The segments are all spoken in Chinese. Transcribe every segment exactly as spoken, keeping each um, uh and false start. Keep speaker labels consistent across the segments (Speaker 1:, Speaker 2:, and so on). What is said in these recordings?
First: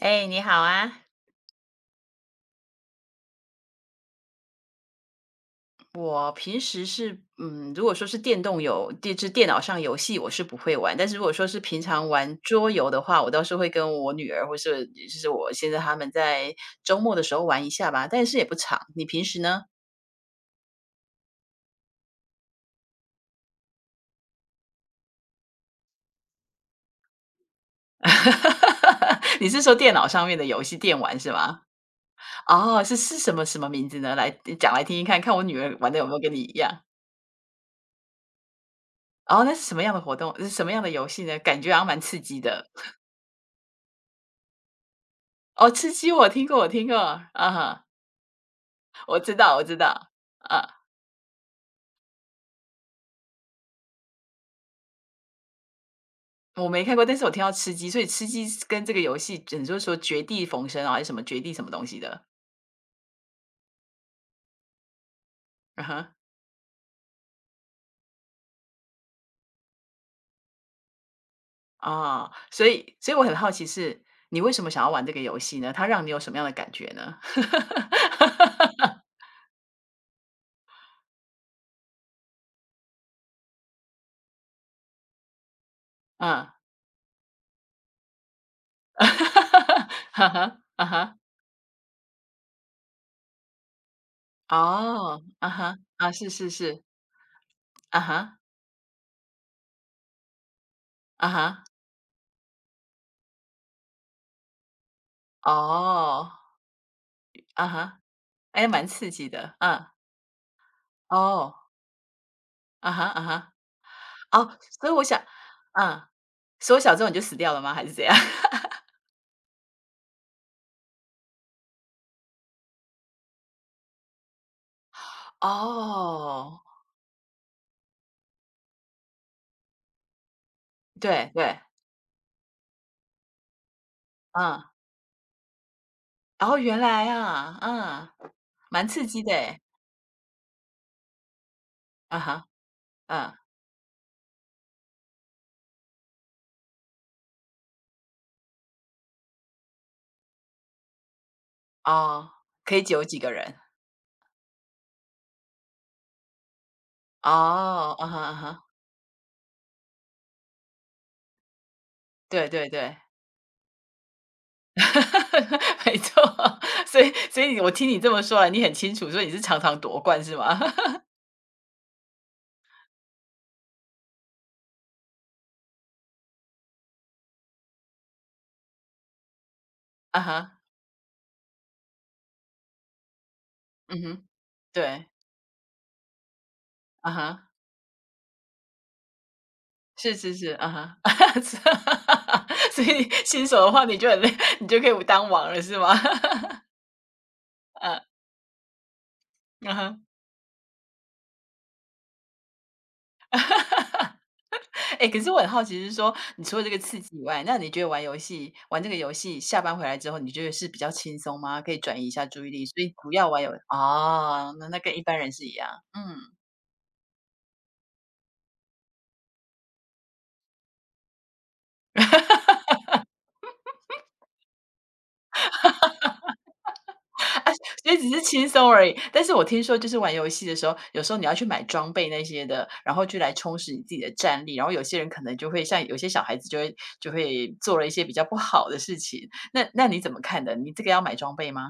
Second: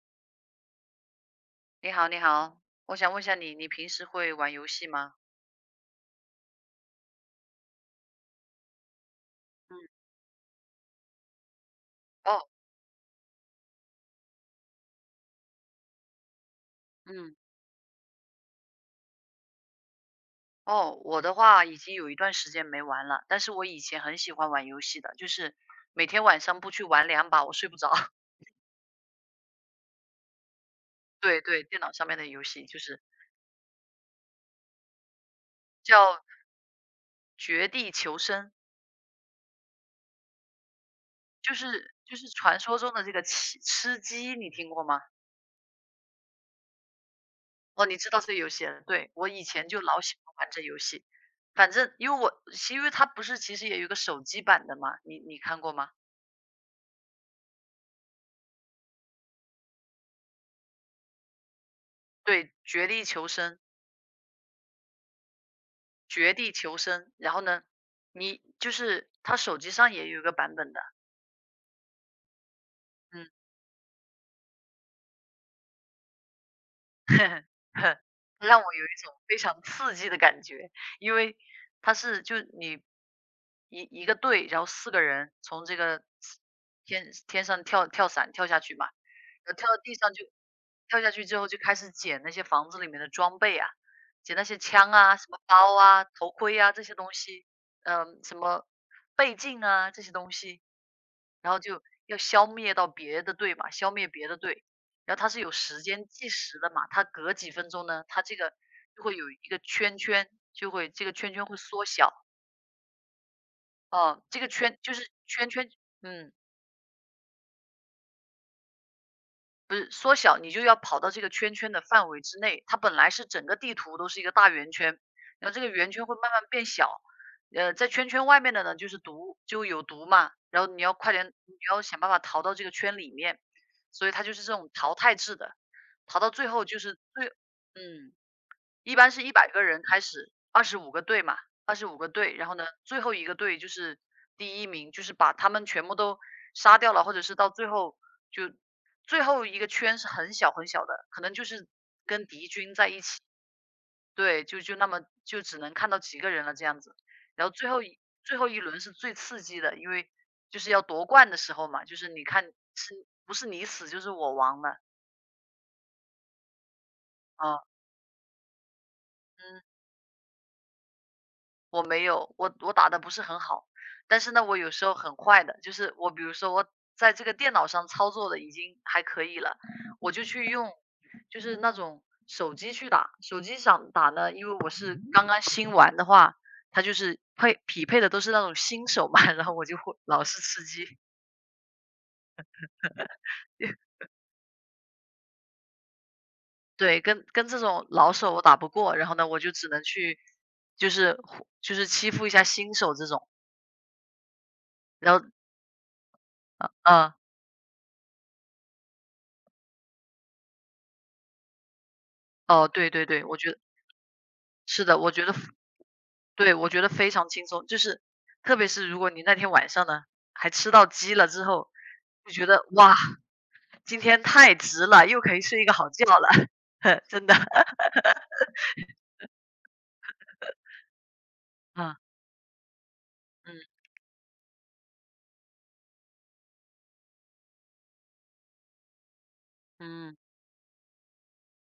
Speaker 1: 哎，你好啊！
Speaker 2: 你好，你好，我想问一下你，你平时会玩游戏吗？
Speaker 1: 我平时是，嗯，如果说是电动游电就是电脑上游
Speaker 2: 嗯
Speaker 1: 戏，我是不会玩。但是如果说是平常玩
Speaker 2: 哦
Speaker 1: 桌游的话，我倒是会跟我女儿，或是就是我现在他们在周末的时
Speaker 2: 嗯
Speaker 1: 候玩一下吧，但是也不长。你平时呢？
Speaker 2: 哦，我的话已经有一段时间没玩了，但是我以前很喜欢玩游戏的，就是每天晚上不去玩两把，我睡不着。
Speaker 1: 你是说电脑上面的游戏电玩是
Speaker 2: 对
Speaker 1: 吗？
Speaker 2: 对，电脑上面的游戏就
Speaker 1: 哦，是
Speaker 2: 是
Speaker 1: 是什么什么名字呢？来讲来听听看，看我女儿玩
Speaker 2: 叫
Speaker 1: 的有没有跟你一样。
Speaker 2: 《绝地求生》，
Speaker 1: 哦，那是什么样的活动？是什么样的游戏呢？
Speaker 2: 就
Speaker 1: 感觉好像
Speaker 2: 是
Speaker 1: 蛮
Speaker 2: 就
Speaker 1: 刺
Speaker 2: 是
Speaker 1: 激
Speaker 2: 传
Speaker 1: 的。
Speaker 2: 说中的这个吃吃鸡，你听过吗？
Speaker 1: 哦，吃鸡我听过，我听过，啊哈。
Speaker 2: 哦，你知道这个游戏了？对，
Speaker 1: 我
Speaker 2: 我
Speaker 1: 知
Speaker 2: 以
Speaker 1: 道，我
Speaker 2: 前
Speaker 1: 知
Speaker 2: 就老
Speaker 1: 道，
Speaker 2: 喜欢玩这游
Speaker 1: 啊，
Speaker 2: 戏。反正因为我因为它不是其实也有一个手机版的嘛，你你看过吗？
Speaker 1: 我没看过，但是我听到吃鸡，所以吃鸡是跟这个游戏，你就是说绝地逢生啊，还是什么绝地什么东西的？
Speaker 2: 对，绝地求生，
Speaker 1: 嗯哼，
Speaker 2: 绝地求生。然后呢，你就是他手机上也有一个版本的，
Speaker 1: 啊，所以，所以我
Speaker 2: 嗯。
Speaker 1: 很好奇是，你为什么想要玩这个游戏呢？它让你有什么样的感觉呢？
Speaker 2: 让我有 一种非常刺激的感觉，因为它是就你一一个队，然后四个人从这个
Speaker 1: 嗯，
Speaker 2: 天天上跳跳伞跳下去嘛，然后跳到地上就
Speaker 1: 啊哈，啊
Speaker 2: 跳下
Speaker 1: 哈，
Speaker 2: 去之后就开始捡那些房子里面的装备啊，捡那些枪啊、
Speaker 1: 哦，
Speaker 2: 什么
Speaker 1: 啊哈，
Speaker 2: 包啊、
Speaker 1: 啊，是
Speaker 2: 头
Speaker 1: 是
Speaker 2: 盔啊
Speaker 1: 是，
Speaker 2: 这些东西，
Speaker 1: 啊
Speaker 2: 嗯、什
Speaker 1: 哈，
Speaker 2: 么倍镜啊这些东西，
Speaker 1: 啊
Speaker 2: 然后
Speaker 1: 哈，
Speaker 2: 就要消灭到别的队嘛，消灭别的队。然后它是有时间
Speaker 1: 哦，
Speaker 2: 计时的嘛，它隔几
Speaker 1: 啊
Speaker 2: 分钟
Speaker 1: 哈，
Speaker 2: 呢，它这个
Speaker 1: 哎，蛮
Speaker 2: 就
Speaker 1: 刺
Speaker 2: 会
Speaker 1: 激
Speaker 2: 有一
Speaker 1: 的，
Speaker 2: 个
Speaker 1: 嗯，
Speaker 2: 圈圈，就会这个圈圈
Speaker 1: 哦，
Speaker 2: 会缩小。
Speaker 1: 啊哈，啊哈，
Speaker 2: 哦，这个
Speaker 1: 哦，
Speaker 2: 圈
Speaker 1: 所以
Speaker 2: 就
Speaker 1: 我
Speaker 2: 是
Speaker 1: 想，
Speaker 2: 圈圈。
Speaker 1: 嗯。
Speaker 2: 嗯，
Speaker 1: 缩小之后你就死掉了吗？还是怎样？
Speaker 2: 不是缩小，你就要跑到这个圈圈的范围之内。它本来是整个地图都是一个大圆圈，然后这个圆圈会慢慢
Speaker 1: 哦，
Speaker 2: 变小。呃，在圈圈外面的呢就是毒，就有毒嘛，然后你要快
Speaker 1: 对
Speaker 2: 点，你
Speaker 1: 对，
Speaker 2: 要想办法逃到这个圈里面，所以它就是这
Speaker 1: 嗯，
Speaker 2: 种淘汰制的，逃到最
Speaker 1: 哦，
Speaker 2: 后
Speaker 1: 原
Speaker 2: 就是
Speaker 1: 来
Speaker 2: 最，
Speaker 1: 啊，嗯，
Speaker 2: 嗯。
Speaker 1: 蛮
Speaker 2: 一
Speaker 1: 刺
Speaker 2: 般
Speaker 1: 激
Speaker 2: 是
Speaker 1: 的
Speaker 2: 一百
Speaker 1: 诶，
Speaker 2: 个人开始二十五个队嘛二十五个
Speaker 1: 啊
Speaker 2: 队，然
Speaker 1: 哈，
Speaker 2: 后呢，最后一个
Speaker 1: 嗯，
Speaker 2: 队就是第一名，就是把他们全部都杀掉了，或者是到最后，就最后一个圈是很小很小的，可能就是跟
Speaker 1: 哦，
Speaker 2: 敌军
Speaker 1: 可以
Speaker 2: 在一
Speaker 1: 有几个人？
Speaker 2: 对，就就那么就只能看到几个人了这样子。然后最后
Speaker 1: 哦，
Speaker 2: 一
Speaker 1: 啊哈啊
Speaker 2: 最后一
Speaker 1: 哈，
Speaker 2: 轮是最刺激的，因为就是要夺冠的时候嘛，就是你看
Speaker 1: 对对对，
Speaker 2: 是不是你死就是我亡了，
Speaker 1: 没错，所以所以
Speaker 2: 啊，
Speaker 1: 我听你这么说来，你很清楚，所以你是常
Speaker 2: 嗯。
Speaker 1: 常夺冠是吗？
Speaker 2: 我没有，我我打的不是很好，但是呢，我有时候很坏的，就是我比如说我在这个电脑上操作的已经还可以了，我
Speaker 1: 啊
Speaker 2: 就去
Speaker 1: 哈，
Speaker 2: 用就是那种手机去打，手机上
Speaker 1: 嗯
Speaker 2: 打
Speaker 1: 哼，
Speaker 2: 呢，因为我是
Speaker 1: 对，
Speaker 2: 刚刚新玩的话，它就
Speaker 1: 啊
Speaker 2: 是
Speaker 1: 哈，
Speaker 2: 配匹配的都是那种新手嘛，然后我就会
Speaker 1: 是
Speaker 2: 老
Speaker 1: 是
Speaker 2: 是
Speaker 1: 是，
Speaker 2: 吃
Speaker 1: 啊
Speaker 2: 鸡。
Speaker 1: 哈，是 所以新手的话，你 就很累，你就可以当王了是吗？
Speaker 2: 对，跟跟这 种
Speaker 1: 嗯。
Speaker 2: 老手我打不过，然后呢，我就只
Speaker 1: 啊
Speaker 2: 能
Speaker 1: 哈！
Speaker 2: 去就是就是欺负一下新手这种。
Speaker 1: 哎，
Speaker 2: 然
Speaker 1: 可
Speaker 2: 后
Speaker 1: 是我很好奇，是说，你除了这个刺
Speaker 2: 嗯，
Speaker 1: 激以外，那你觉得玩游戏，玩这个游戏，下班回来之后，你觉得是比较轻松吗？可以转移一下注意力，
Speaker 2: 哦，
Speaker 1: 所
Speaker 2: 对
Speaker 1: 以
Speaker 2: 对
Speaker 1: 不
Speaker 2: 对，
Speaker 1: 要
Speaker 2: 我
Speaker 1: 玩游
Speaker 2: 觉得。
Speaker 1: 哦，那那
Speaker 2: 是
Speaker 1: 跟
Speaker 2: 的，
Speaker 1: 一
Speaker 2: 我
Speaker 1: 般
Speaker 2: 觉
Speaker 1: 人
Speaker 2: 得，
Speaker 1: 是一样，嗯，
Speaker 2: 对，我觉得非常轻松。就是特别是如果你那天晚上呢，还吃到鸡了之后，就觉 得哇，今天太值了，又可以睡一个好觉了。真的。
Speaker 1: 所以只是轻松而已。但是我听说，就是玩游戏的时候，有时候你要去买装
Speaker 2: 啊，
Speaker 1: 备那些的，然后去来
Speaker 2: 嗯。
Speaker 1: 充实你自己的战力。然后有些人可能就会像有些小孩子就会就会做了一些比较不好的事情。那那你怎
Speaker 2: 嗯。
Speaker 1: 么看的？你这个要买装备吗？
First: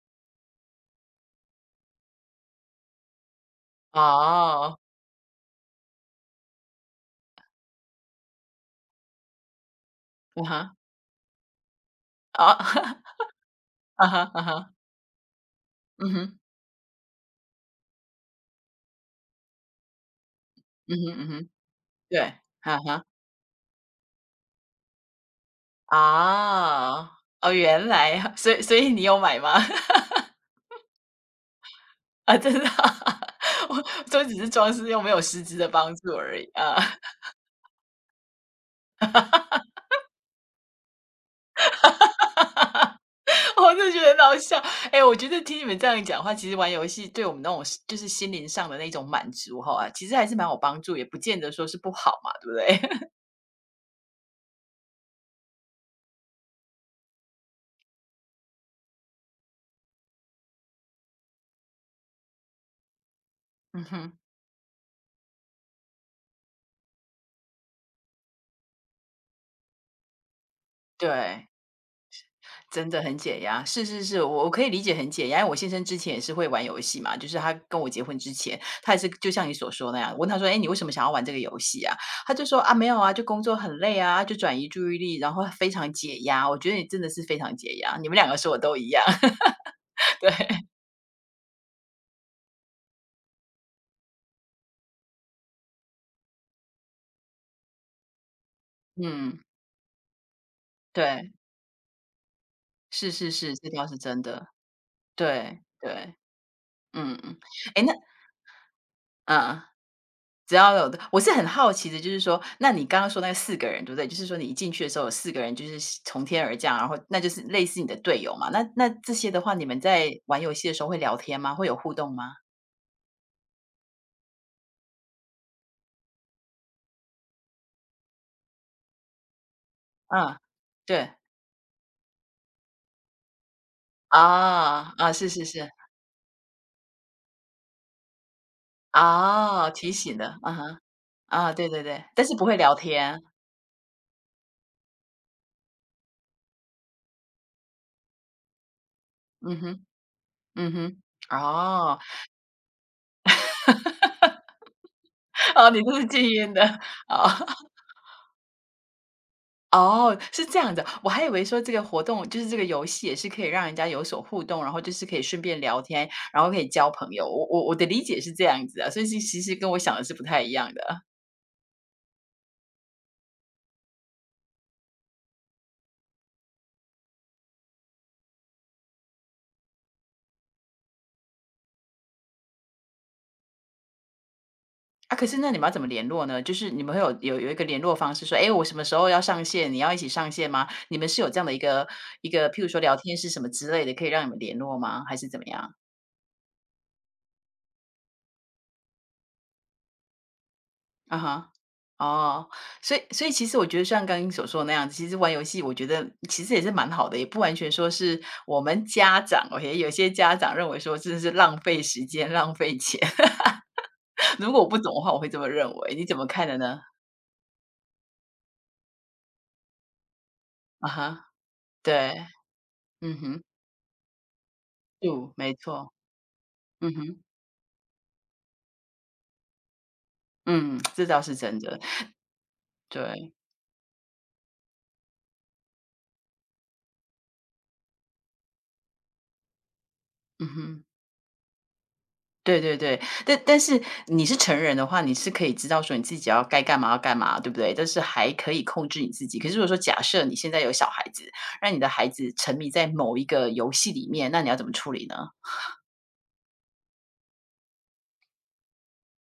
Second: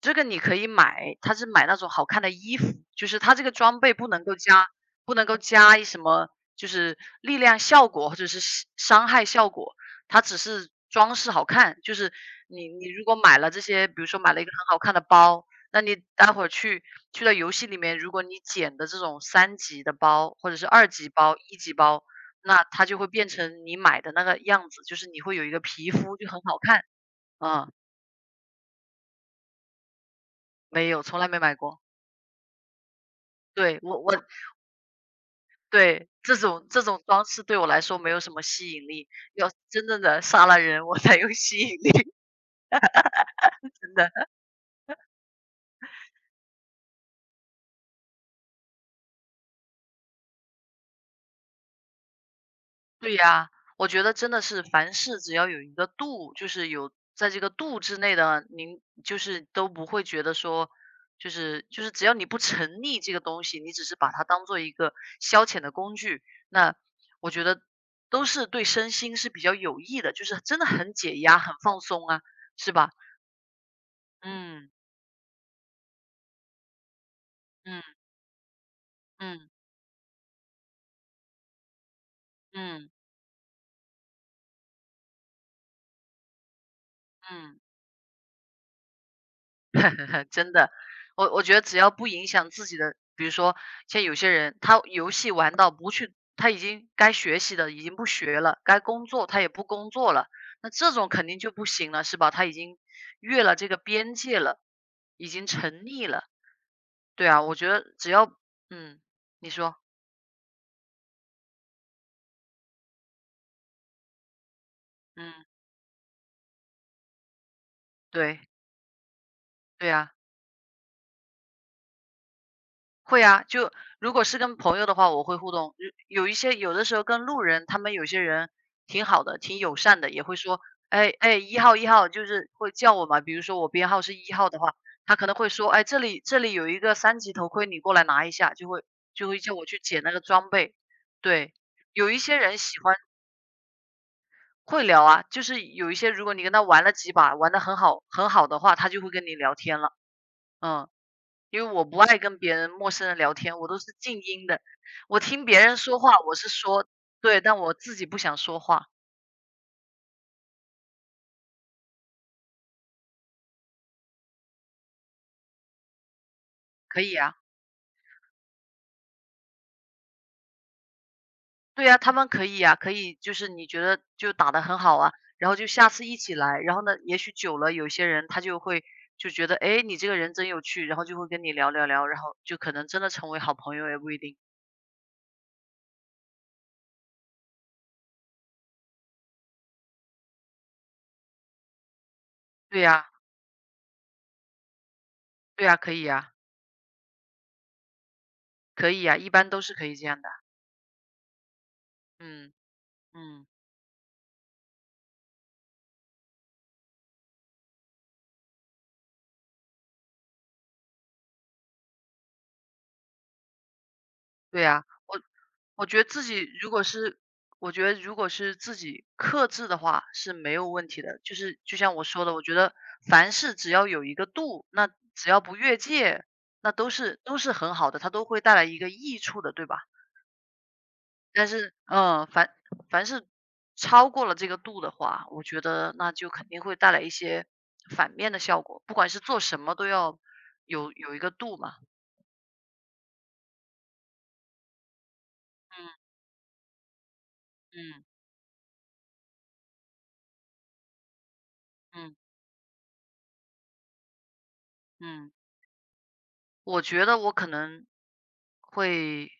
Speaker 2: 这个你可以买，它是买那种好看的衣服，就是它这个装备不能够加
Speaker 1: 哦，
Speaker 2: 不能够加一什么，就是力量效果或者是伤伤害效果，它只
Speaker 1: 嗯
Speaker 2: 是
Speaker 1: 哈
Speaker 2: 装饰好看。就是
Speaker 1: 啊。
Speaker 2: 你你如果 买了这些，比
Speaker 1: 啊
Speaker 2: 如说
Speaker 1: 哈，
Speaker 2: 买了
Speaker 1: 啊
Speaker 2: 一个很
Speaker 1: 哈，
Speaker 2: 好看的包，那你
Speaker 1: 嗯
Speaker 2: 待
Speaker 1: 哼，
Speaker 2: 会儿去去到游戏里面，如果你捡的这种三级的包或者是二
Speaker 1: 嗯
Speaker 2: 级
Speaker 1: 哼，嗯
Speaker 2: 包、
Speaker 1: 哼，
Speaker 2: 一级包，
Speaker 1: 对，
Speaker 2: 那
Speaker 1: 啊
Speaker 2: 它就
Speaker 1: 哈，
Speaker 2: 会变成你买的那个样子，就是你会有一个皮肤就很好看。
Speaker 1: 啊，哦，
Speaker 2: 啊，
Speaker 1: 原来呀，所以所以你有买吗？
Speaker 2: 没有，从来没买过。
Speaker 1: 啊，真的啊，我
Speaker 2: 对，我我
Speaker 1: 都只是装饰，又没有实质的帮
Speaker 2: 对，
Speaker 1: 助而
Speaker 2: 这
Speaker 1: 已
Speaker 2: 种
Speaker 1: 啊。
Speaker 2: 这种装饰对我来说没有什么吸引力，要真正的杀了人我才有吸引力。
Speaker 1: 我就的
Speaker 2: 真
Speaker 1: 觉得很
Speaker 2: 的。
Speaker 1: 好笑，哎，我觉得听你们这样讲话，其实玩游戏对我们那种就是心灵上的那种满足哈，其实还是蛮有帮助，也不见得说是不好嘛，对不对？
Speaker 2: 对呀，我觉得真的是凡事只要有一个度，就是有在这个度之内的，您就是都不会觉得说，就是就是只要你不沉溺这个东西，你
Speaker 1: 嗯
Speaker 2: 只是把
Speaker 1: 哼，
Speaker 2: 它当做一个消遣的工具，那我觉得都是对身心是比较有益的，就是真的很 解压、
Speaker 1: 对。
Speaker 2: 很放松啊，是
Speaker 1: 真
Speaker 2: 吧？
Speaker 1: 的很解压，是是是，我我可以
Speaker 2: 嗯，
Speaker 1: 理解很解压，因为我先生之前也是会玩游戏嘛，就是他跟
Speaker 2: 嗯，
Speaker 1: 我结婚之前，他也是就像
Speaker 2: 嗯，
Speaker 1: 你所说那样，我问他说："哎，你为什么想要玩这个游戏啊？"他就说："啊，没
Speaker 2: 嗯，
Speaker 1: 有啊，就工作很累啊，就转移注意力，然后非常解压。"我觉得你真的是非常
Speaker 2: 嗯。
Speaker 1: 解压，你们两个说的都一样，
Speaker 2: 真
Speaker 1: 对，
Speaker 2: 的。我我觉得只要不影响自己的，比如说像有些人，他游戏玩到不去，他已经该学习的已经不学了，该工作
Speaker 1: 嗯，
Speaker 2: 他也不工作了，那这种肯
Speaker 1: 对，
Speaker 2: 定就不行了，是吧？他已经
Speaker 1: 是是
Speaker 2: 越
Speaker 1: 是，
Speaker 2: 了
Speaker 1: 这
Speaker 2: 这个
Speaker 1: 条是
Speaker 2: 边
Speaker 1: 真
Speaker 2: 界
Speaker 1: 的，
Speaker 2: 了，已经
Speaker 1: 对
Speaker 2: 沉溺
Speaker 1: 对，
Speaker 2: 了。
Speaker 1: 嗯
Speaker 2: 对
Speaker 1: 嗯，
Speaker 2: 啊，我觉
Speaker 1: 哎，
Speaker 2: 得
Speaker 1: 那
Speaker 2: 只要嗯，你
Speaker 1: 啊。
Speaker 2: 说，
Speaker 1: 只要有的我是很好奇的，就是说，那你刚刚说那四个人，对不对？就是说你一进去的时候有
Speaker 2: 嗯，
Speaker 1: 四个人就是是从天而降，然后那就是类似你的队友
Speaker 2: 对，
Speaker 1: 嘛。那那这些的话，你们
Speaker 2: 对
Speaker 1: 在
Speaker 2: 啊。
Speaker 1: 玩游戏的时候会聊天吗？会有互动吗？
Speaker 2: 会啊，就如果是跟朋友的话，我会互动。有有一些有的时候跟路人，他们有些人挺好的，挺友善的，也会
Speaker 1: 嗯，
Speaker 2: 说，
Speaker 1: 对，
Speaker 2: 哎哎，一号，一号，就是会叫我嘛。比如说我编号是一号的话，
Speaker 1: 啊，啊，
Speaker 2: 他可
Speaker 1: 是
Speaker 2: 能
Speaker 1: 是
Speaker 2: 会
Speaker 1: 是，
Speaker 2: 说，哎，这里这里有一个三级头盔，你过来拿一下，就会就会叫我
Speaker 1: 啊，
Speaker 2: 去
Speaker 1: 提
Speaker 2: 捡那
Speaker 1: 醒
Speaker 2: 个
Speaker 1: 的，
Speaker 2: 装
Speaker 1: 啊
Speaker 2: 备。
Speaker 1: 哈，啊，
Speaker 2: 对，
Speaker 1: 对对对，
Speaker 2: 有一
Speaker 1: 但是
Speaker 2: 些
Speaker 1: 不会
Speaker 2: 人
Speaker 1: 聊
Speaker 2: 喜欢
Speaker 1: 天，
Speaker 2: 会聊啊，就是有一些如果你跟他玩了几把，玩得很好很好的话，他就会跟你聊
Speaker 1: 嗯
Speaker 2: 天
Speaker 1: 哼，
Speaker 2: 了。
Speaker 1: 嗯
Speaker 2: 嗯。
Speaker 1: 哼，
Speaker 2: 因为我不
Speaker 1: 哦，
Speaker 2: 爱跟别人陌生人聊天，我都是静音的。我听别
Speaker 1: 哦，
Speaker 2: 人
Speaker 1: 你这
Speaker 2: 说
Speaker 1: 是
Speaker 2: 话，
Speaker 1: 静
Speaker 2: 我是
Speaker 1: 音的，
Speaker 2: 说，
Speaker 1: 哦。
Speaker 2: 对，但我自己不想说话，
Speaker 1: 哦，是这样的，我还以为说这个活动就是这个游戏也是可以让人家有所互动，然后就是可以顺便聊天，然后可以交
Speaker 2: 可
Speaker 1: 朋
Speaker 2: 以
Speaker 1: 友。
Speaker 2: 啊。
Speaker 1: 我我我的理解是这样子啊，所以是其实跟我想的是不太一样的啊。
Speaker 2: 对啊，他们可以啊，可以就是你觉得就打得很好啊，然后就下次一起来，然后呢，也许久了，有些人他就会就觉得，诶，你这个人真有趣，然后就会跟你聊聊聊，然后就可能真的成为好朋友也不一定。
Speaker 1: 啊可是那你们要怎么联络呢？就是你们会有有有一个联络方式说，哎，我什么时候要上线？你要一起上线吗？你们是有这样的一个一个，譬如说
Speaker 2: 对
Speaker 1: 聊
Speaker 2: 呀，
Speaker 1: 天是什么之类的，可以让你们联络吗？还是怎么
Speaker 2: 对
Speaker 1: 样？
Speaker 2: 呀，可以呀，可以呀，一般都是可以这样的啊。
Speaker 1: 啊哈，哦，
Speaker 2: 嗯，
Speaker 1: 所以所以
Speaker 2: 嗯，
Speaker 1: 其实我觉得像刚刚你所说的那样子，其实玩游戏我觉得其实也是蛮好的，也不完全说是我们家长，O K，有些家长认为说真的是浪费时间、浪费钱。如果
Speaker 2: 对
Speaker 1: 我不
Speaker 2: 呀，
Speaker 1: 懂的话，我
Speaker 2: 我
Speaker 1: 会这么认
Speaker 2: 我
Speaker 1: 为，
Speaker 2: 觉
Speaker 1: 你
Speaker 2: 得
Speaker 1: 怎
Speaker 2: 自
Speaker 1: 么看
Speaker 2: 己
Speaker 1: 的
Speaker 2: 如
Speaker 1: 呢？
Speaker 2: 果是，我觉得如果是自己克制的话是没有问
Speaker 1: 啊
Speaker 2: 题的。
Speaker 1: 哈，
Speaker 2: 就是就像我
Speaker 1: 对，
Speaker 2: 说的，我觉得
Speaker 1: 嗯
Speaker 2: 凡
Speaker 1: 哼，
Speaker 2: 事只要有一个度，那只
Speaker 1: 就
Speaker 2: 要
Speaker 1: 没
Speaker 2: 不越
Speaker 1: 错，
Speaker 2: 界，那都
Speaker 1: 嗯哼，
Speaker 2: 是都是很好的，它都会带来一个益处的，对吧？
Speaker 1: 嗯，这倒是
Speaker 2: 但
Speaker 1: 真
Speaker 2: 是，
Speaker 1: 的，
Speaker 2: 嗯，凡凡是
Speaker 1: 对，
Speaker 2: 超过了这个度的话，我觉得那就肯定会带来一些反面的效果。不管是做什么，都要
Speaker 1: 嗯哼。
Speaker 2: 有有一个度嘛。
Speaker 1: 对对对，但但是你是成人的话，你是可以知道说你
Speaker 2: 嗯
Speaker 1: 自己要该干嘛要干嘛，对不对？但是
Speaker 2: 嗯
Speaker 1: 还可以控制你自己。可是如果说假设你现在有小孩子，让你的孩
Speaker 2: 嗯
Speaker 1: 子沉迷在某一个游戏里面，那你要怎么处理呢？
Speaker 2: 嗯，我觉得我可能会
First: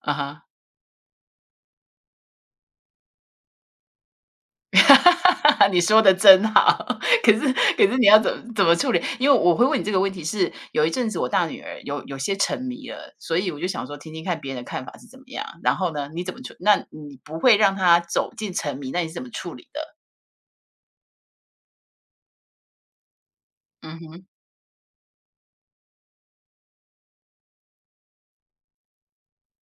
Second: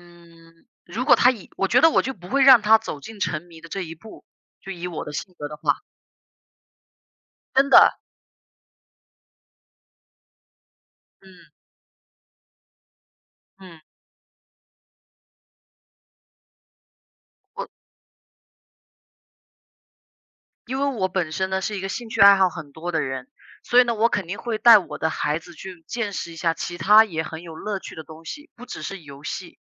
Speaker 1: 啊哈。
Speaker 2: 如果他，以我觉得我就不会让他走进沉迷的这一步，就以我的性格的
Speaker 1: 你
Speaker 2: 话。
Speaker 1: 说的真好，可是
Speaker 2: 真
Speaker 1: 可
Speaker 2: 的。
Speaker 1: 是你要怎么怎么处理？因为我会问你这个问题是，有一阵子我
Speaker 2: 嗯
Speaker 1: 大女儿有有些沉迷了，所以我就
Speaker 2: 嗯，
Speaker 1: 想说听听看别人的看法是怎么样。然后呢，你怎么处？那你不会
Speaker 2: 我
Speaker 1: 让她走进沉迷，那你是怎么处理的？
Speaker 2: 因为我本身呢是一个兴趣爱好很多的人，所以呢，
Speaker 1: 嗯
Speaker 2: 我
Speaker 1: 哼。
Speaker 2: 肯定会带我的孩子去见识一下其他也很有乐趣的东西，不只是游戏，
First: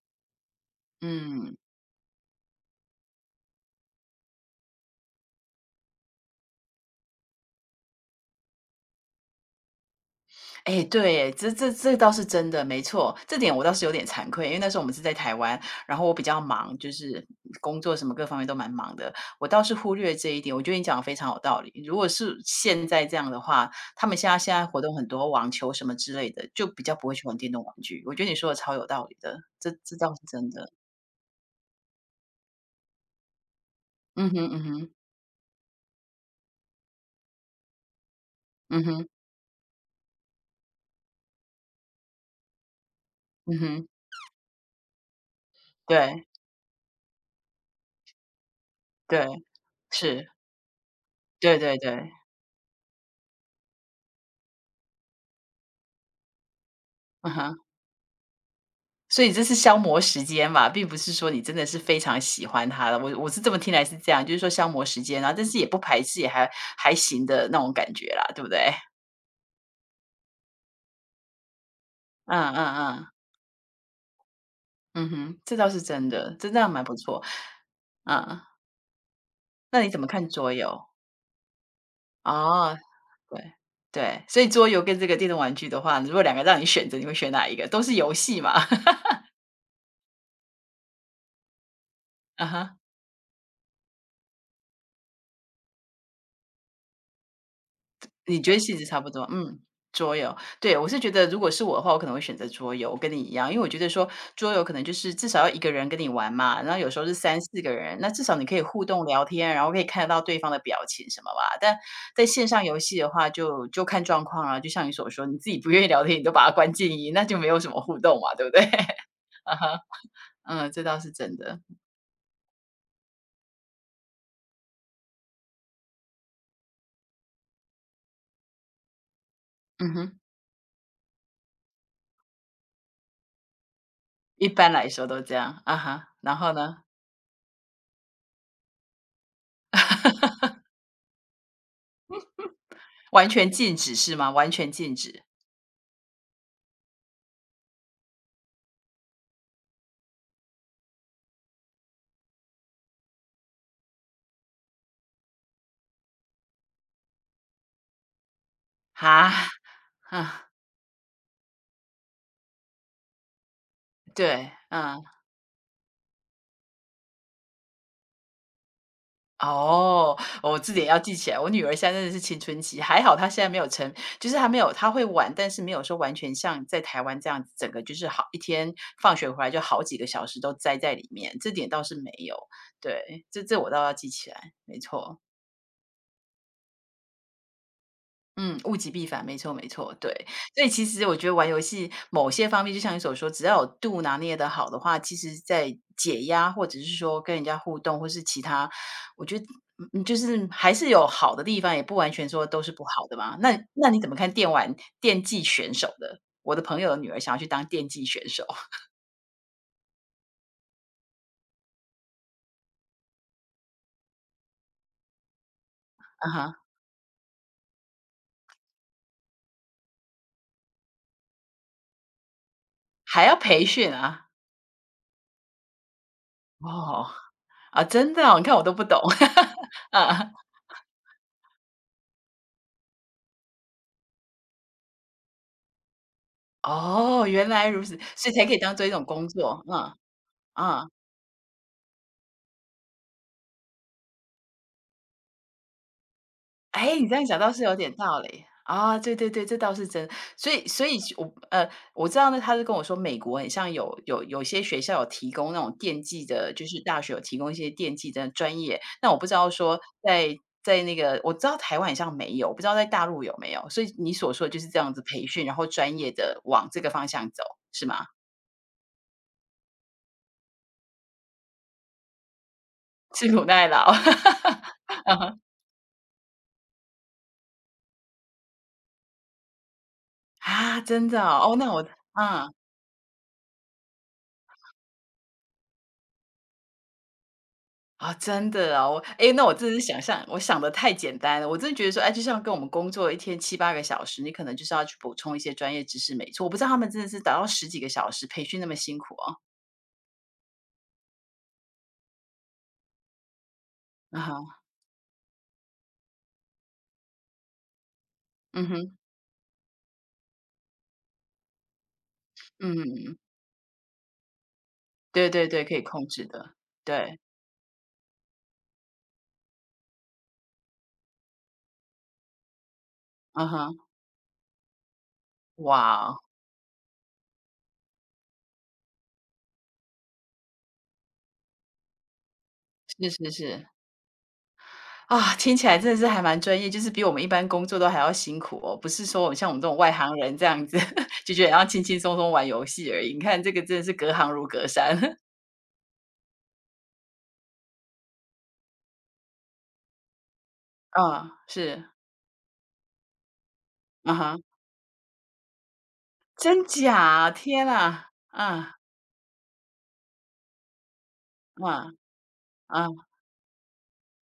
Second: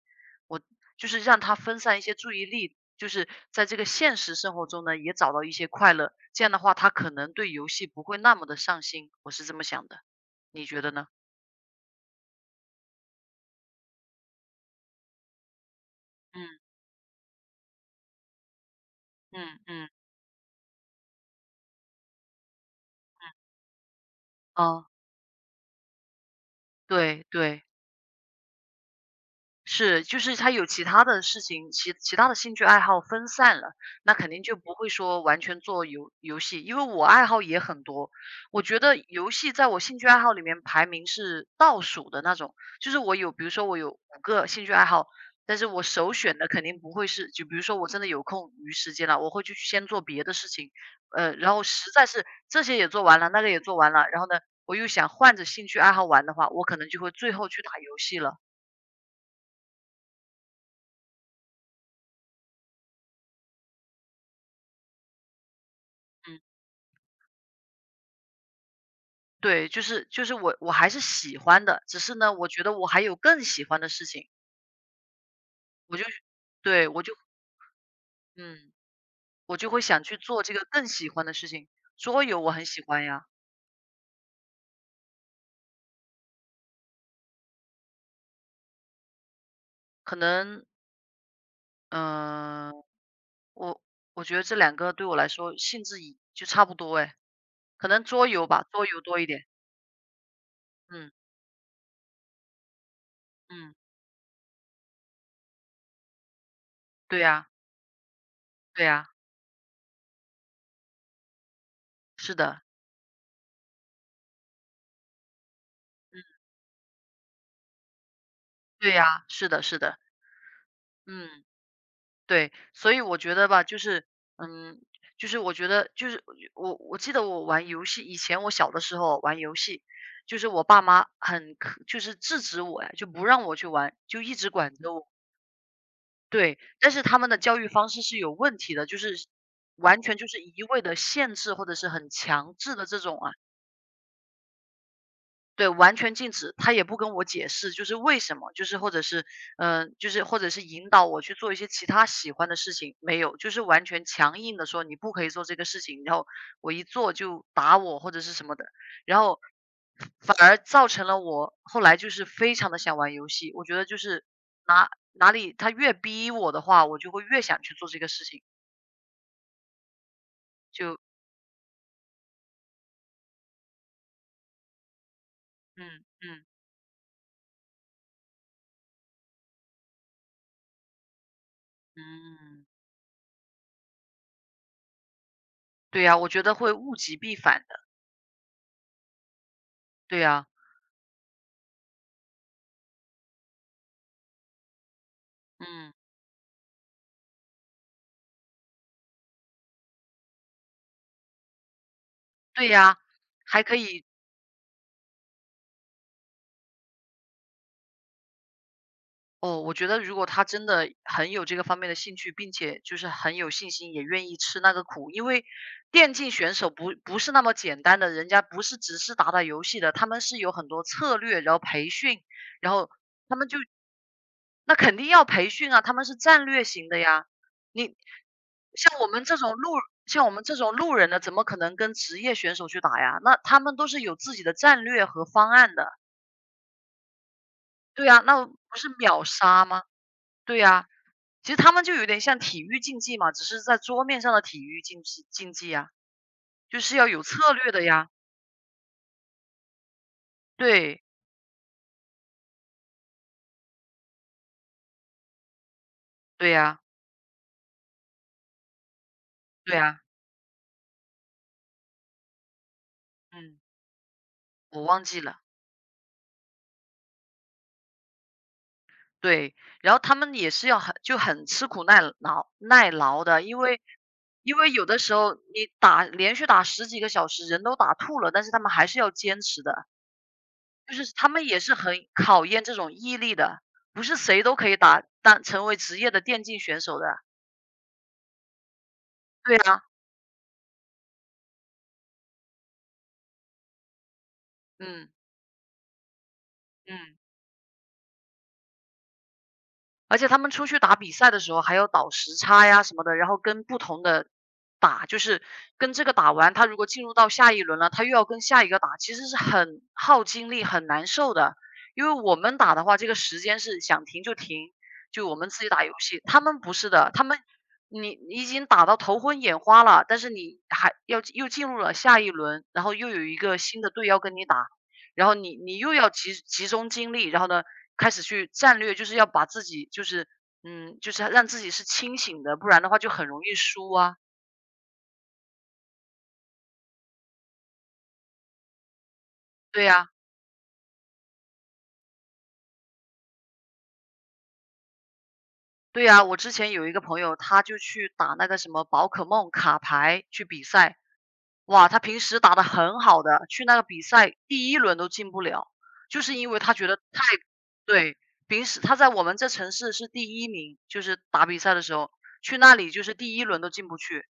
Speaker 2: 我就是让他
Speaker 1: 嗯，
Speaker 2: 分散一些注意力，就是在这个现实生活中呢也找到一些快乐，这样的话他可能对游戏不会那么的上心，我是这么想的，你觉
Speaker 1: 哎，
Speaker 2: 得呢？
Speaker 1: 对这这这倒是真的，没错，这点我倒是有点惭愧，因为那时候我们是在台湾，然后我比较
Speaker 2: 嗯
Speaker 1: 忙，就是工作什么各方面都蛮忙的，我
Speaker 2: 嗯
Speaker 1: 倒是
Speaker 2: 嗯，
Speaker 1: 忽略这一点。我觉得你讲的非常有道理。如果是现在这样的话，他们现在现在活
Speaker 2: 哦。
Speaker 1: 动很多网球什么之类的，就比较不会
Speaker 2: 对
Speaker 1: 去玩电
Speaker 2: 对，
Speaker 1: 动玩具。我觉得你说的超有道理的，这这
Speaker 2: 是，
Speaker 1: 倒
Speaker 2: 就
Speaker 1: 是
Speaker 2: 是
Speaker 1: 真
Speaker 2: 他有
Speaker 1: 的。
Speaker 2: 其他的事情，其其他的兴趣爱好分散了，那
Speaker 1: 嗯
Speaker 2: 肯定
Speaker 1: 哼，
Speaker 2: 就
Speaker 1: 嗯
Speaker 2: 不会
Speaker 1: 哼，
Speaker 2: 说完全做游游戏。因为我爱好也很多，我觉
Speaker 1: 嗯
Speaker 2: 得
Speaker 1: 哼，
Speaker 2: 游戏在我兴趣爱好里面排名是倒数的那种。就是我有，比如
Speaker 1: 嗯
Speaker 2: 说我
Speaker 1: 哼，
Speaker 2: 有五个兴趣爱好，但是我首
Speaker 1: 对
Speaker 2: 选的肯定不会是，就比如说我真的有空余时间了，
Speaker 1: 对，
Speaker 2: 我会去先做别
Speaker 1: 是，
Speaker 2: 的事情。呃，然
Speaker 1: 对
Speaker 2: 后
Speaker 1: 对
Speaker 2: 实在
Speaker 1: 对，
Speaker 2: 是这些也做完了，那个也做完了，然后呢，我又想换着兴趣爱好玩的话，我可能就会
Speaker 1: 嗯
Speaker 2: 最后
Speaker 1: 哼。
Speaker 2: 去打游戏了。
Speaker 1: 所以这是消磨时间嘛，并不是说你真的是非常喜欢它了。我我是这么听来是这样，就是说消磨时间，然后但是也不排斥，也
Speaker 2: 嗯，
Speaker 1: 还还行的那种感觉啦，对不对？
Speaker 2: 对，就是就是我我还是喜欢的，只是呢，我
Speaker 1: 嗯
Speaker 2: 觉得
Speaker 1: 嗯
Speaker 2: 我还
Speaker 1: 嗯，
Speaker 2: 有更喜欢的事情，
Speaker 1: 嗯哼，这倒是
Speaker 2: 我就
Speaker 1: 真的，真的蛮
Speaker 2: 对，
Speaker 1: 不
Speaker 2: 我就
Speaker 1: 错。嗯，
Speaker 2: 嗯，我就
Speaker 1: 那
Speaker 2: 会
Speaker 1: 你怎
Speaker 2: 想
Speaker 1: 么
Speaker 2: 去
Speaker 1: 看
Speaker 2: 做
Speaker 1: 桌
Speaker 2: 这个
Speaker 1: 游？
Speaker 2: 更喜欢的事情。桌游我很
Speaker 1: 哦，
Speaker 2: 喜欢呀，
Speaker 1: 对对，所以桌游跟这个电动玩具的话，如果两个让你选择，你会选哪一个？都是游戏嘛。
Speaker 2: 可能
Speaker 1: 啊
Speaker 2: 嗯、
Speaker 1: 哈。
Speaker 2: 呃我我觉得这两个对我来说性质一就差不多哎，可能桌
Speaker 1: 你
Speaker 2: 游
Speaker 1: 觉得
Speaker 2: 吧，
Speaker 1: 性质
Speaker 2: 桌
Speaker 1: 差
Speaker 2: 游
Speaker 1: 不
Speaker 2: 多
Speaker 1: 多，
Speaker 2: 一点。
Speaker 1: 嗯，桌游。对，我是觉
Speaker 2: 嗯
Speaker 1: 得如果是我的话，我可能会选择桌游，我跟你一样，因为我
Speaker 2: 嗯，
Speaker 1: 觉得说桌游可能就是至少要一个人跟你玩嘛，然后有时候是
Speaker 2: 对
Speaker 1: 三
Speaker 2: 呀、
Speaker 1: 四个人，那至少你可以互
Speaker 2: 对
Speaker 1: 动
Speaker 2: 呀、
Speaker 1: 聊天，然后可以看得到对方的表情什么吧。但在
Speaker 2: 是
Speaker 1: 线
Speaker 2: 的，
Speaker 1: 上游戏的话就就看状况啊，就像你所说，你自己不愿意聊天，你
Speaker 2: 嗯，
Speaker 1: 都把它关静音，那就没有什么互动嘛，对不对？
Speaker 2: 对呀、是
Speaker 1: 啊
Speaker 2: 的，是
Speaker 1: 哈，
Speaker 2: 的，
Speaker 1: 嗯，这倒是真
Speaker 2: 嗯。
Speaker 1: 的。
Speaker 2: 对，所以我觉得吧，就是，嗯，就是我觉得，就是我我记得我玩游戏，以前我小的时候玩游戏，
Speaker 1: 嗯哼，
Speaker 2: 就是我爸妈很可就是制止我呀，就不让我去玩，就一
Speaker 1: 一
Speaker 2: 直
Speaker 1: 般
Speaker 2: 管
Speaker 1: 来
Speaker 2: 着我。
Speaker 1: 说都这样，啊哈，然后
Speaker 2: 对，
Speaker 1: 呢？
Speaker 2: 但是他们的教育方式是有问题的，就是完全就是一味的限制或者是很强制的这种
Speaker 1: 完
Speaker 2: 啊，
Speaker 1: 全禁止是吗？完全禁止？
Speaker 2: 对，完全禁止，他也不跟我解释，就是为什么，就是或者是，嗯，就是或者是引导我去做一些其他喜欢的事情，没有，就是完全强硬的说你不可以做这个事情，然后我一做就打我或者是什么的，然
Speaker 1: 哈？
Speaker 2: 后 反
Speaker 1: 啊。
Speaker 2: 而造成了我后来就是非常的想玩游戏，我觉得就是
Speaker 1: 对，
Speaker 2: 哪
Speaker 1: 嗯，
Speaker 2: 哪里他越逼我的话，我就会越想去做这个事情，
Speaker 1: 哦，我这点要
Speaker 2: 就
Speaker 1: 记起来。我女儿现在真的是青春期，还好她现在没有成就是还没有她会玩，但是没有说
Speaker 2: 嗯
Speaker 1: 完全
Speaker 2: 嗯
Speaker 1: 像在台湾这样子，整个就是好一天放学回来就好几个小时都栽在里面，这点倒是没有。
Speaker 2: 嗯，
Speaker 1: 对，这这我倒要记起来，没错。
Speaker 2: 对呀，我觉得会物极必反的，
Speaker 1: 嗯，物极必反，没错没错，对。
Speaker 2: 对呀，
Speaker 1: 所以其实我觉得玩游戏某些方面，就像你所说，只要有度拿捏得好的话，其实在
Speaker 2: 嗯。
Speaker 1: 解压，或者是说跟人家互动，或是其他，我觉得嗯嗯就是还是有好的地方，也不完全说都
Speaker 2: 对
Speaker 1: 是不
Speaker 2: 呀，
Speaker 1: 好的嘛。那
Speaker 2: 还可
Speaker 1: 那你
Speaker 2: 以
Speaker 1: 怎么看电玩电竞选手的？我的朋友的女儿想要去当电竞选手，
Speaker 2: 哦，我觉得如果他真的很有这个方面的兴趣，并且就是很有信心，也愿意吃那个苦，因为电
Speaker 1: 啊
Speaker 2: 竞选
Speaker 1: 哈，
Speaker 2: 手不不是那么简单的，人家不是只是打打游戏的，他们是有很多策略，然后培训，然后
Speaker 1: 还要培训啊？
Speaker 2: 那肯定要培训啊，他们是战略型的
Speaker 1: 哦，
Speaker 2: 呀。
Speaker 1: 啊，
Speaker 2: 你
Speaker 1: 真的哦，你看我都不懂
Speaker 2: 像我们这种路，像我
Speaker 1: 啊，
Speaker 2: 们这种路人的，怎么可能跟职业选手去打呀？那他们都是有自己的战略和方案的，
Speaker 1: 哦，原来如此，
Speaker 2: 对啊，
Speaker 1: 所以才
Speaker 2: 那
Speaker 1: 可以当
Speaker 2: 不
Speaker 1: 做
Speaker 2: 是
Speaker 1: 一种
Speaker 2: 秒
Speaker 1: 工作，
Speaker 2: 杀
Speaker 1: 嗯
Speaker 2: 吗？
Speaker 1: 嗯。
Speaker 2: 对呀，
Speaker 1: 啊
Speaker 2: 其实他们就有点像体育竞技嘛，只是在桌面上的体育竞技竞技呀，就
Speaker 1: 哎，
Speaker 2: 是
Speaker 1: 你
Speaker 2: 要
Speaker 1: 这
Speaker 2: 有
Speaker 1: 样讲倒
Speaker 2: 策
Speaker 1: 是
Speaker 2: 略
Speaker 1: 有
Speaker 2: 的
Speaker 1: 点
Speaker 2: 呀。
Speaker 1: 道理。啊，对对对，这倒是真。所以所以
Speaker 2: 对，
Speaker 1: 我呃，我知道呢，他是跟我说美国很像有有有些学校有提供那种电技
Speaker 2: 对
Speaker 1: 的，就
Speaker 2: 呀，
Speaker 1: 是大学有提供一些电技的专业。那我不知道
Speaker 2: 对
Speaker 1: 说
Speaker 2: 呀，
Speaker 1: 在在那个我知道台湾好像没有，我不知道在大陆有没
Speaker 2: 嗯，
Speaker 1: 有。所以你所说的就是这
Speaker 2: 我
Speaker 1: 样子
Speaker 2: 忘记
Speaker 1: 培
Speaker 2: 了。
Speaker 1: 训，然后专业的往这个方向走，是吗？
Speaker 2: 对，然后他们也是要很就很吃苦耐劳耐 劳
Speaker 1: 吃
Speaker 2: 的，
Speaker 1: 苦
Speaker 2: 因
Speaker 1: 耐
Speaker 2: 为
Speaker 1: 劳。
Speaker 2: 因为有的时候你打连续打十几个小时，人都打吐了，但是他们还是要坚持的，
Speaker 1: 啊，
Speaker 2: 就
Speaker 1: 真
Speaker 2: 是
Speaker 1: 的
Speaker 2: 他们
Speaker 1: 哦，哦
Speaker 2: 也
Speaker 1: 那
Speaker 2: 是
Speaker 1: 我
Speaker 2: 很考
Speaker 1: 啊。
Speaker 2: 验这种毅力的，不是谁都可以打当成为职业的电竞选手的。
Speaker 1: 啊，真的哦，哎，那我
Speaker 2: 对
Speaker 1: 真的是
Speaker 2: 啊，
Speaker 1: 想象我想的太简单了，我真的觉得说，哎，就像跟我们工作一天七八个小时，你可能就是要去
Speaker 2: 嗯，
Speaker 1: 补充一些专业知识，没错。我不知道他们
Speaker 2: 嗯。
Speaker 1: 真的是达到十几个小时，培训那么辛苦哦。
Speaker 2: 而且他们出去打比赛的时候还要倒时差呀什么的，然后跟不同
Speaker 1: 嗯
Speaker 2: 的
Speaker 1: 哼，
Speaker 2: 打，就是跟这个打完，他如果进入到下一轮了，他又要跟下
Speaker 1: 嗯
Speaker 2: 一个
Speaker 1: 哼，
Speaker 2: 打，其实是很耗精力、很难受的。因为我们打的话，这个
Speaker 1: 嗯，
Speaker 2: 时间是想停就停，就
Speaker 1: 对
Speaker 2: 我
Speaker 1: 对
Speaker 2: 们自
Speaker 1: 对，
Speaker 2: 己
Speaker 1: 可以
Speaker 2: 打游
Speaker 1: 控
Speaker 2: 戏。
Speaker 1: 制
Speaker 2: 他
Speaker 1: 的，
Speaker 2: 们不是的，
Speaker 1: 对，
Speaker 2: 他们你你已经打到头昏眼花了，但是你还要又进入了下一轮，然后又有一
Speaker 1: 嗯
Speaker 2: 个
Speaker 1: 哼，
Speaker 2: 新的队要跟你打，然后你你又
Speaker 1: 哇
Speaker 2: 要
Speaker 1: 哦，
Speaker 2: 集集中精力，然后呢，开始去战略，就是要把自己就是嗯，就是让自己是清醒的，不然的话
Speaker 1: 是
Speaker 2: 就很
Speaker 1: 是
Speaker 2: 容易
Speaker 1: 是。
Speaker 2: 输啊。
Speaker 1: 啊，听起来真的是还蛮专业，就是比我们一般工作都还要辛苦哦，不是说我们像我们这种
Speaker 2: 对
Speaker 1: 外
Speaker 2: 呀，
Speaker 1: 行人这样子，就觉得要轻轻松松玩游戏而已，你看这个真的是隔行如隔山。
Speaker 2: 对呀，我之前有一个朋友，他就去打那个什么宝可梦卡牌去比赛，
Speaker 1: 啊，是。
Speaker 2: 哇，他平时打得很好的，去那个比
Speaker 1: 啊
Speaker 2: 赛
Speaker 1: 哈，
Speaker 2: 第一轮都进不了，就是因为
Speaker 1: 真
Speaker 2: 他觉得太
Speaker 1: 假？天呐，
Speaker 2: 对，平
Speaker 1: 啊，
Speaker 2: 时他在我们这城市是第一名，就是打比赛的
Speaker 1: 哇，
Speaker 2: 时候，去那
Speaker 1: 啊。
Speaker 2: 里就是第一轮都进不去，